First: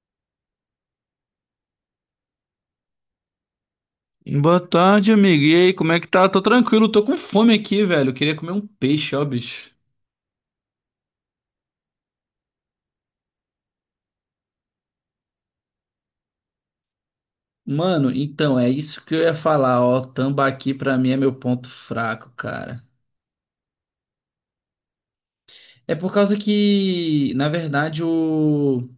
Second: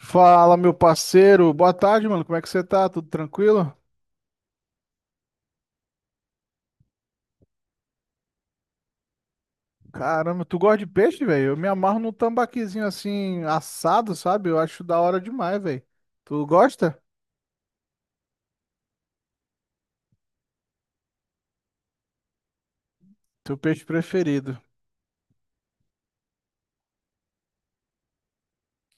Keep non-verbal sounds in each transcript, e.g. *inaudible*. Fala, meu parceiro. Boa tarde, mano. Como é que você tá? Tudo tranquilo? Boa tarde, amigo. E aí, como é que tá? Tô tranquilo, tô com fome aqui, velho. Queria comer um peixe, ó, bicho. Caramba, tu gosta de peixe, velho? Eu me amarro num tambaquizinho assim, assado, sabe? Eu acho da hora demais, velho. Tu gosta? Mano, então, é isso que eu ia falar, ó. Tambaqui pra mim é meu ponto fraco, cara. Teu peixe preferido. É por causa que, na verdade, o,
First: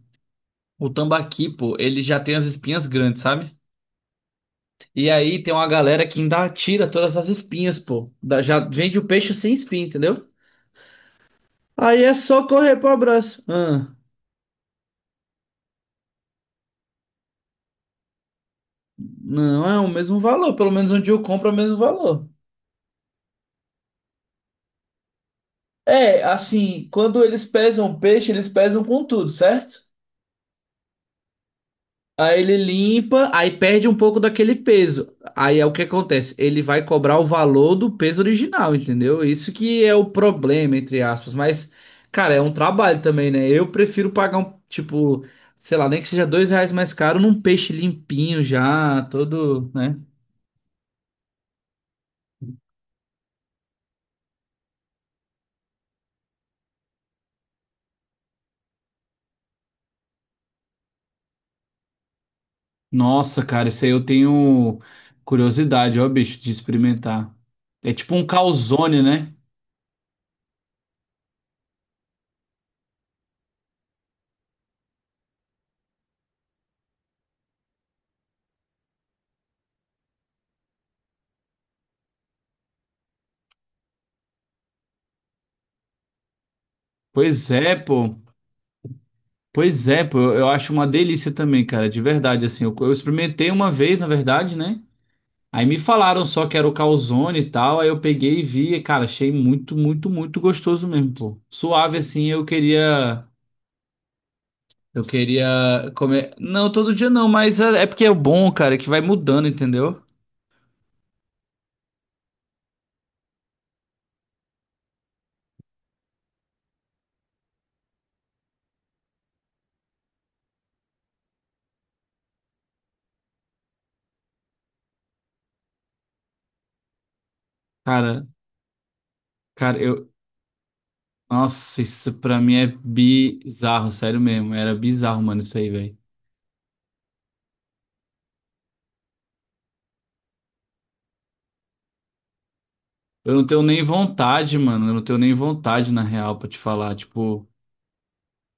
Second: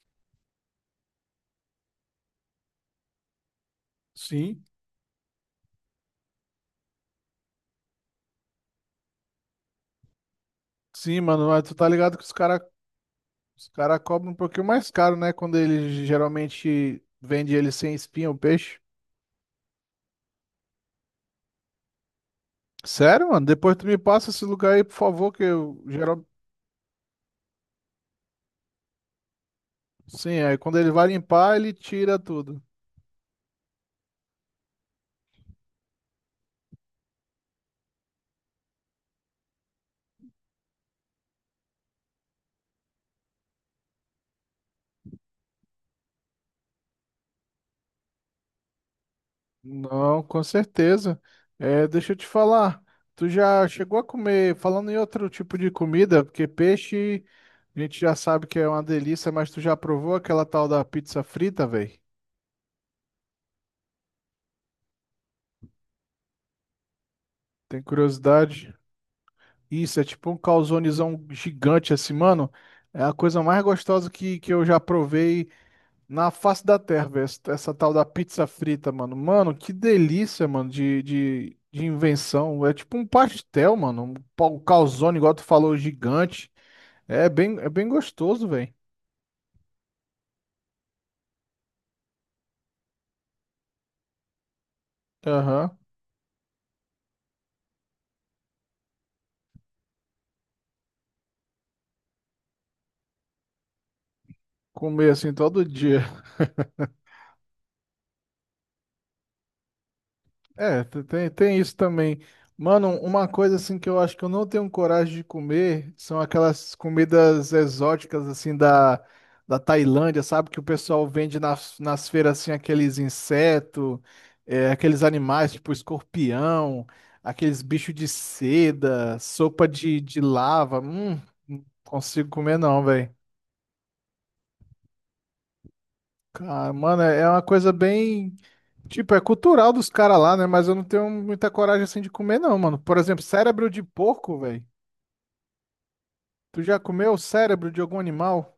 o tambaqui, pô, ele já tem as espinhas grandes, sabe? Sim. E aí tem uma galera que ainda tira todas as espinhas, pô. Já vende o peixe sem espinha, entendeu? Sim, mano. Mas tu tá Aí é ligado que os só cara, correr pro abraço. os Ah, cara cobram um pouquinho mais caro, né? Quando ele geralmente vende ele sem espinha, o peixe. não é o mesmo valor, pelo menos onde eu compro é o mesmo valor. Sério, mano? Depois tu me passa esse lugar aí, por favor, que eu É, geral... assim, quando eles pesam o peixe, eles pesam com tudo, certo? Sim, aí quando ele vai limpar, ele tira Aí ele tudo. limpa, aí perde um pouco daquele peso. Aí é o que acontece, ele vai cobrar o valor do peso original, entendeu? Isso que é o problema, entre aspas. Mas, cara, é um trabalho também, né? Eu prefiro pagar um, tipo, sei lá, nem que seja dois reais mais caro num peixe limpinho já, todo, né? Não, com certeza. É, deixa eu te falar. Tu já chegou a comer, falando em outro tipo de comida, porque peixe a gente já sabe que é uma delícia, mas tu já provou aquela tal da pizza frita, velho? Nossa, cara, isso aí eu tenho curiosidade, ó, bicho, de experimentar. Tem É tipo um curiosidade? calzone, né? Isso, é tipo um calzonezão gigante assim, mano. É a coisa mais gostosa que eu já provei. Na face da terra, velho, essa tal da pizza frita, mano. Mano, que delícia, mano, de invenção. É tipo um pastel, mano. Um calzone, igual tu falou, gigante. É Pois bem, é é, bem pô. gostoso, velho. Pois é, pô. Eu acho uma delícia também, cara, de verdade, assim. Eu experimentei uma vez, na verdade, né? Aí Aham. me falaram só que era o calzone e tal, aí eu peguei e vi, e, cara, achei muito, muito, muito gostoso mesmo, pô. Suave, assim, eu queria... Eu Comer assim todo queria dia. comer... Não, todo dia não, mas é porque é bom, cara, é que vai mudando, entendeu? É, tem isso também. Mano, uma coisa assim que eu acho que eu não tenho coragem de comer são aquelas comidas exóticas assim da Tailândia, sabe? Que o pessoal vende nas feiras assim aqueles insetos, aqueles animais tipo escorpião, aqueles bichos de Cara, seda, sopa cara, eu... de lava. Não Nossa, isso consigo pra mim comer é não, velho. bizarro, sério mesmo. Era bizarro, mano, isso aí, velho. Cara, mano, é uma coisa bem tipo, é cultural dos caras lá, né? Mas eu não tenho muita coragem assim de comer, não, mano. Por exemplo, Eu não tenho cérebro de nem porco, vontade, velho. mano. Eu não tenho nem vontade, na real, pra te Tu já falar. comeu Tipo, cérebro de algum animal?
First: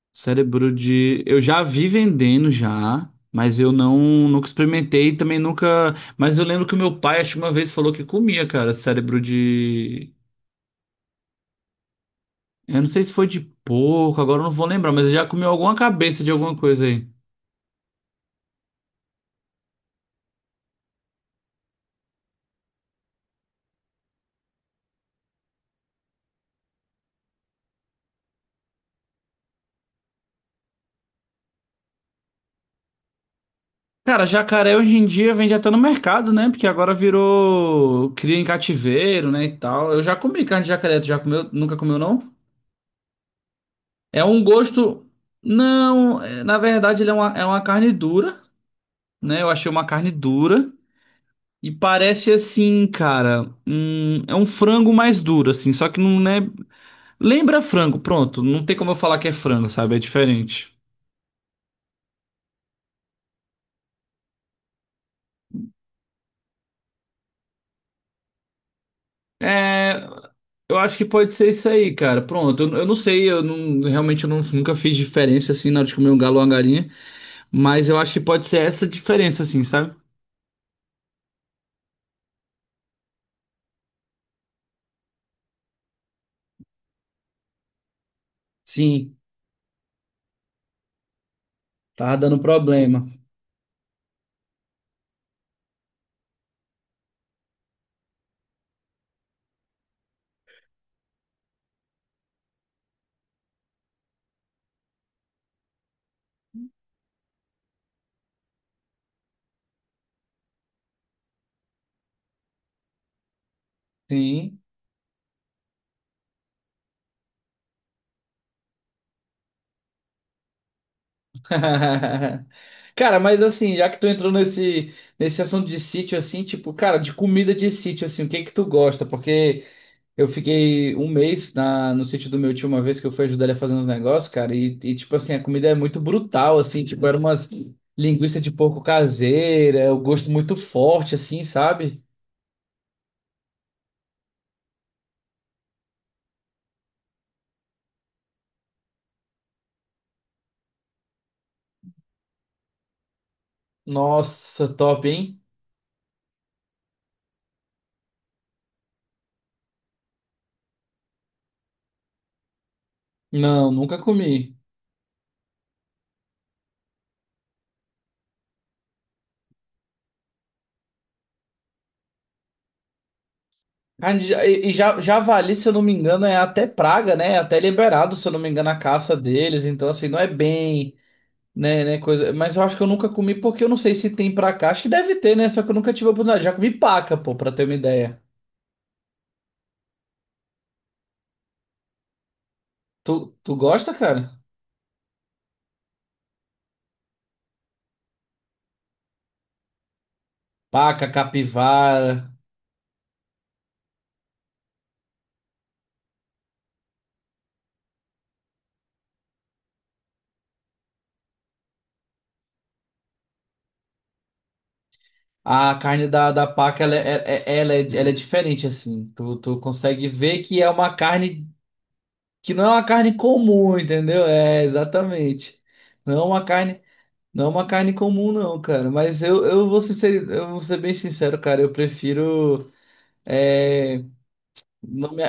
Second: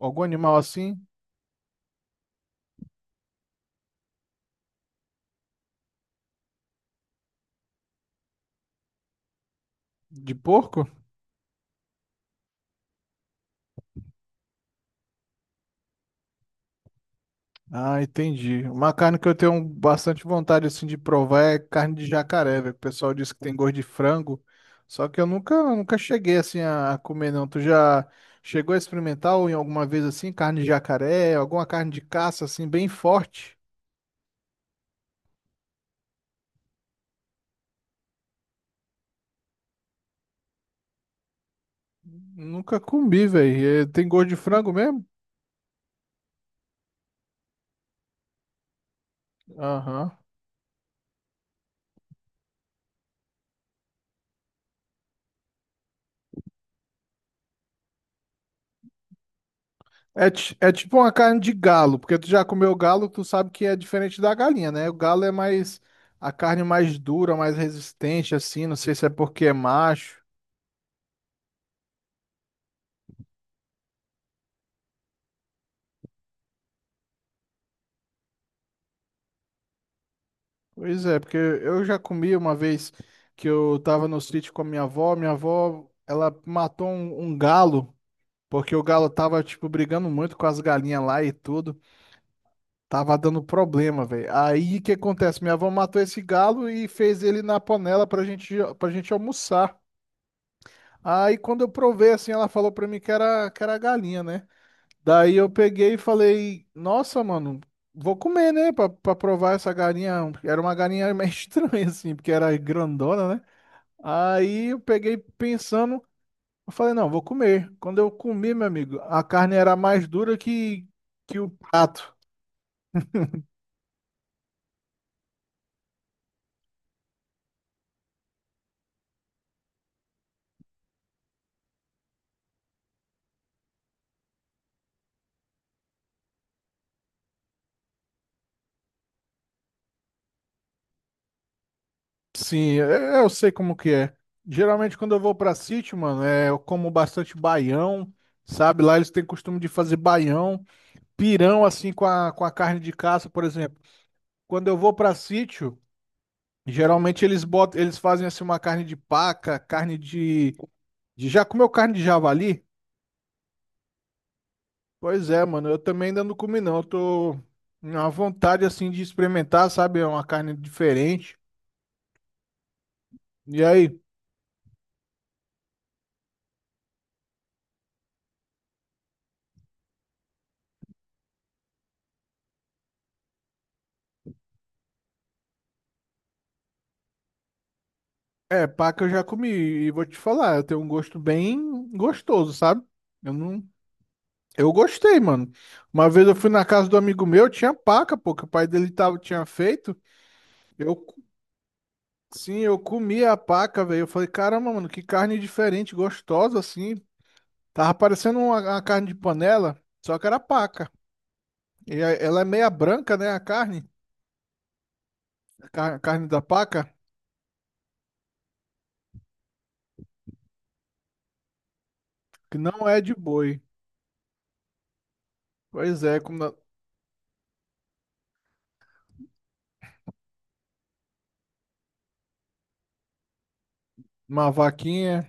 Algum animal cérebro assim? de. Eu já vi vendendo já, mas eu não nunca experimentei e também nunca. Mas eu lembro que o meu pai, acho que uma vez, falou que comia, cara, cérebro de. De porco? Eu não sei se foi de porco, agora eu não vou lembrar, mas eu já comeu alguma cabeça de alguma coisa aí. Ah, entendi. Uma carne que eu tenho bastante vontade assim de provar é carne de jacaré, velho. O pessoal diz que tem gosto de frango. Só que eu nunca, nunca cheguei assim a comer, não. Tu já chegou a experimentar ou em alguma vez assim, carne de jacaré, alguma carne de caça assim, bem forte? Cara, jacaré hoje em dia vende até no mercado, né? Porque agora virou cria em cativeiro, né, e tal. Eu já comi carne de jacaré, tu já comeu? Nunca comeu, não? Nunca comi, velho. Tem É gosto de um frango mesmo? gosto. Não, na verdade, ele é é uma carne dura, né? Eu achei uma carne Aham. dura. E parece assim, cara. É um frango mais duro, assim. Só que não é. Lembra frango, pronto. Não tem como eu falar que é frango, sabe? É É, é diferente. tipo uma carne de galo, porque tu já comeu galo, tu sabe que é diferente da galinha, né? O galo é mais a carne mais dura, mais resistente, assim. Não sei se é porque é É. macho. Eu acho que pode ser isso aí, cara. Pronto. Eu não sei. Eu não, realmente eu não- nunca fiz diferença, assim, na hora de comer um galo ou uma galinha. Mas eu acho que pode ser essa diferença, assim, sabe? Pois é, porque eu já comi uma vez que eu tava no sítio com a minha avó. Minha avó, ela matou um galo, porque o galo Sim, tava, tipo, brigando muito com as galinhas lá e tudo. tava dando problema. Tava dando problema, velho. Aí o que acontece? Minha avó matou esse galo e fez ele na panela pra gente almoçar. Aí quando eu provei assim, ela falou pra mim que era galinha, né? Daí eu peguei e falei, nossa, mano, vou comer, né? Pra provar essa galinha. Era uma galinha meio *laughs* estranha, assim, porque era grandona, né? Sim. Aí eu peguei pensando, eu falei, não, vou comer. Quando eu comi, meu amigo, a carne era mais dura que o prato. *laughs* Cara, mas assim, já que tu entrou nesse assunto de sítio, assim, tipo, cara, de comida de sítio, assim, o que que tu gosta? Porque eu fiquei um mês na, no sítio do meu tio uma vez que eu fui ajudar ele a fazer uns negócios, cara, e tipo assim, a comida é muito brutal, assim, tipo, era umas linguiça de porco caseira, o gosto muito forte, assim, sabe? Sim, eu sei como que é. Geralmente quando eu vou pra sítio, mano, é, eu como bastante baião, sabe? Lá eles têm costume de fazer baião, pirão assim com a carne de caça, por exemplo. Quando Nossa, eu vou top, para hein? sítio, geralmente eles botam, eles fazem assim uma carne de paca, carne de já comeu carne de javali? Não, nunca comi. Pois é, mano, eu também ainda não comi não. Eu tô na vontade assim de experimentar, sabe? É uma carne diferente. E aí, Carne de ja- E e ja- Javali, se eu não me engano, é até praga, né? É até liberado, se eu não me engano, a caça deles. Então, assim, não é bem, né, coisa. Mas eu acho que eu nunca comi porque eu não sei se tem pra cá. Acho que deve ter, né? Só que eu nunca tive a oportunidade. Já comi paca, pô, pra ter uma ideia. é, paca eu já comi e vou te falar, eu tenho um gosto bem gostoso, sabe? Eu Tu não gosta, cara? Eu gostei, mano. Uma vez eu fui na casa do amigo meu, tinha paca, pô, que o pai dele tava, tinha feito. Eu Paca, capivara. Sim, eu comi a paca, velho. Eu falei, caramba, mano, que carne diferente, gostosa assim. Tava parecendo uma carne de panela, só que era paca. E ela é meia branca, né, a carne, A a carne carne da, da da paca, paca, ela é, é- é- ela é, ela é diferente, assim. Tu consegue ver que é uma carne que que não é uma não é de carne boi. comum, entendeu? É, exatamente. Pois Não é, é como uma carne. Não é uma carne comum, não, cara. Mas eu vou ser, eu vou ser bem sincero, cara. Eu prefiro. É, uma não me, vaquinha,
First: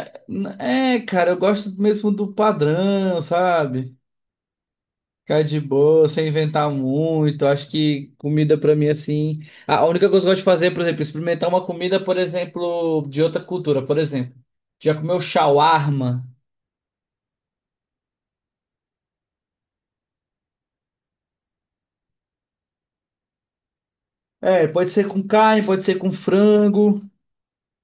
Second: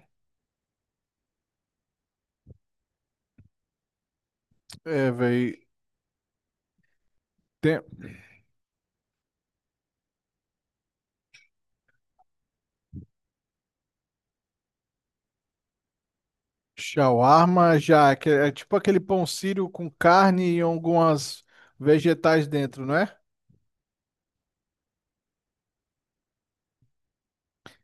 é, cara, eu gosto mesmo do padrão, sabe? é, Ficar de velho. boa, sem inventar muito. Acho Tem que comida pra mim, assim. A única coisa que eu gosto de fazer é, por exemplo, experimentar uma comida, por exemplo, de outra cultura. Por exemplo, já comeu shawarma? shawarma já, que é tipo aquele pão sírio com carne e algumas vegetais dentro, não é? É, pode ser com carne, pode ser com frango,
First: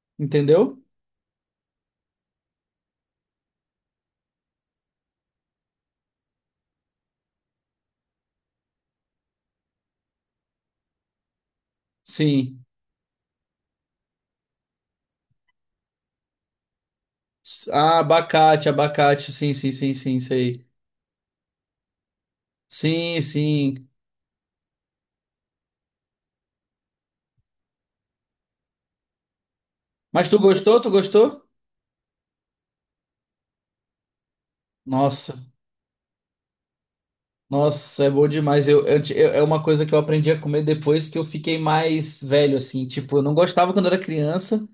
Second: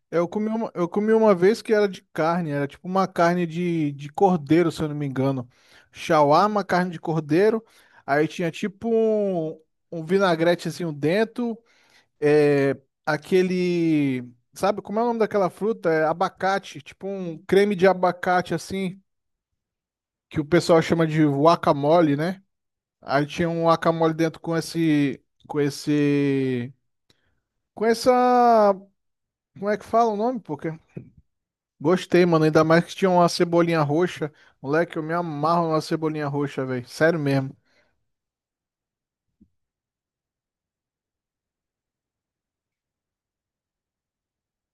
Entendeu? Eu comi uma vez que era de carne, era tipo uma carne de cordeiro, se eu não me engano. Shawarma, carne de cordeiro. Aí tinha tipo vinagrete assim dentro. Sim. É, aquele. Sabe como é o nome daquela fruta? É abacate. Tipo um creme de Ah, abacate abacate, assim, abacate. Sim, sim, sim, sim, que o sei. pessoal chama de guacamole, né? Sim, Aí tinha um sim. guacamole dentro com esse. Com essa. Como é que fala o Mas tu nome, pô? gostou? Tu gostou? Gostei, mano. Ainda mais que tinha uma cebolinha roxa. Moleque, eu me Nossa, amarro na cebolinha roxa, velho. Sério mesmo. nossa, é bom demais. É uma coisa que eu aprendi a comer depois que eu fiquei mais velho, assim. Tipo, eu não gostava quando era criança.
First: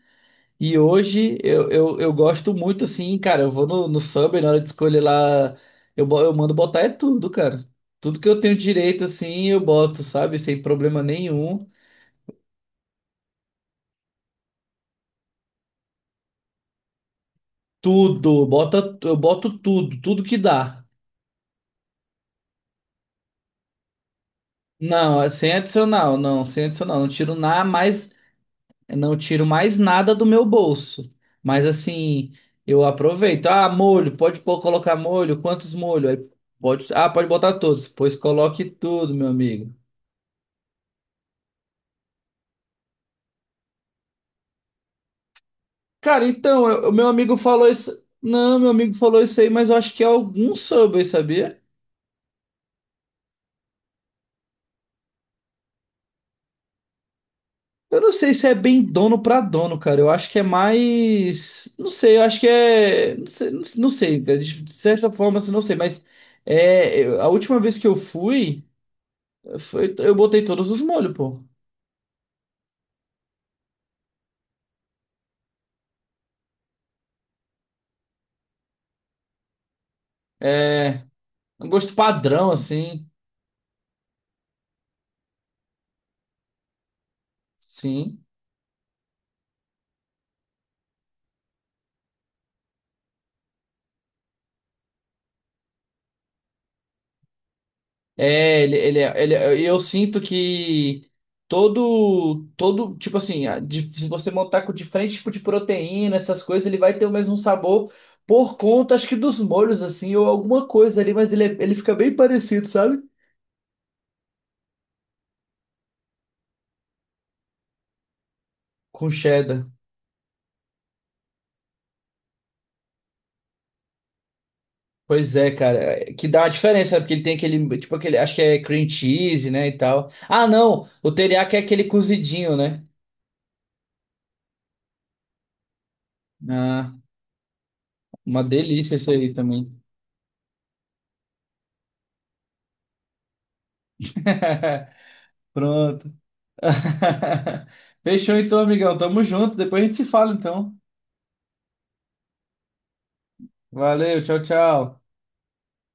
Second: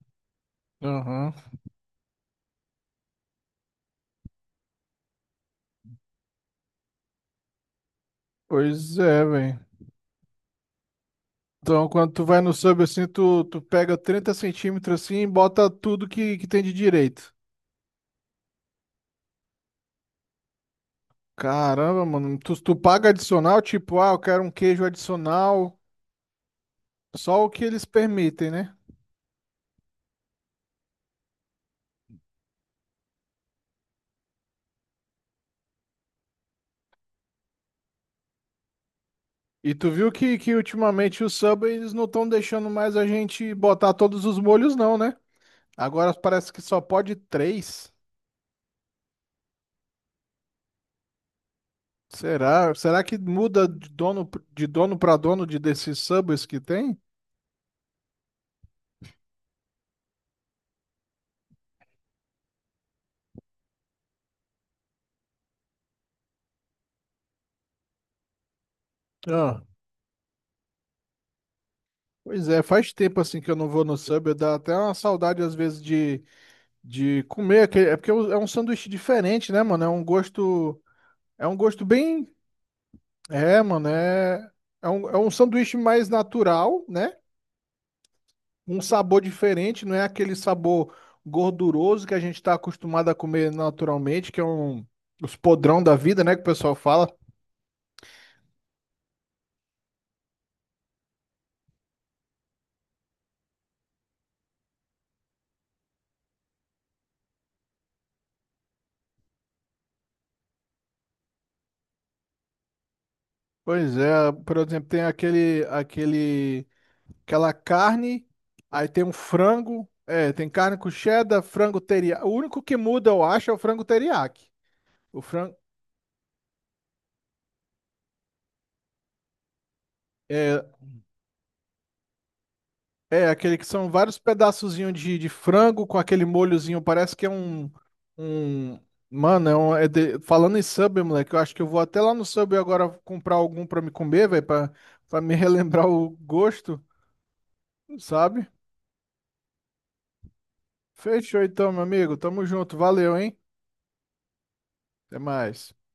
E Aham. hoje eu gosto muito, assim, cara. Eu vou no Subway, na hora de escolher lá, eu mando botar é tudo, cara. Tudo que eu tenho Pois direito, é, assim, velho. eu boto, sabe? Sem problema nenhum. Então, quando tu vai no sub assim, tu pega 30 centímetros assim e bota tudo que tem de direito. Tudo, bota, eu boto tudo, tudo que dá. Caramba, mano. Tu paga adicional, tipo, ah, eu quero um queijo Não, é sem adicional. adicional, não, sem adicional. Não tiro Só o que nada eles mais, permitem, né? não tiro mais nada do meu bolso. Mas assim, eu aproveito. Ah, molho, pode pôr, colocar molho, quantos molho? Aí pode, ah, pode botar todos. Pois coloque tudo, meu amigo. E tu viu que ultimamente o sub eles não estão deixando mais a gente botar todos os molhos, não, né? Agora Cara, parece que então, só o meu pode amigo falou três. isso. Não, meu amigo falou isso aí, mas eu acho que é algum Subway, sabia? Será? Será que muda de dono para dono de desses subways que tem? Eu não sei se é bem dono pra dono, cara. Eu acho que é mais. Não sei, eu acho que é. Não sei, não sei, cara. De certa forma, assim, não sei, mas é... a última vez que eu fui, Ah. foi... eu botei todos os molhos, pô. Pois é, faz tempo assim que eu não vou no Subway, dá até uma saudade às vezes de comer, é porque é um sanduíche diferente, né, mano? É um gosto, É é um um gosto gosto bem, padrão, assim. Mano, é um sanduíche mais natural, né? Sim. Um sabor diferente, não é aquele sabor gorduroso que a gente está acostumado a comer naturalmente, que é os podrão da vida, né, que o pessoal fala. É, eu sinto que tipo assim, se você montar com diferente tipo de proteína, essas coisas, ele vai ter o mesmo sabor por conta, acho que dos molhos, assim, ou alguma coisa ali, mas ele fica bem parecido, sabe? Pois é, por exemplo, tem aquele aquele aquela carne, aí tem Com um cheddar. frango, é, tem carne com cheddar, frango teriyaki. O único que muda, eu acho, é o frango teriyaki. O Pois é, frango cara, é, que dá uma diferença, sabe? Porque ele tem aquele, tipo aquele, acho que é cream cheese, né, e tal. Ah, não, o teriyaki é aquele cozidinho, né? É, aquele que são vários pedaçozinhos de frango com aquele molhozinho, Ah, parece que é um, uma um... delícia isso aí Mano, também. Falando em Subway, moleque, eu acho que eu vou até lá no Subway agora comprar algum pra me comer, velho, *laughs* pra me *laughs* relembrar Pronto. o gosto, *laughs* Fechou sabe? então, amigão. Tamo junto. Depois a gente se fala, então. Fechou então, meu amigo, tamo junto, valeu, hein? Valeu, tchau, tchau. Até mais.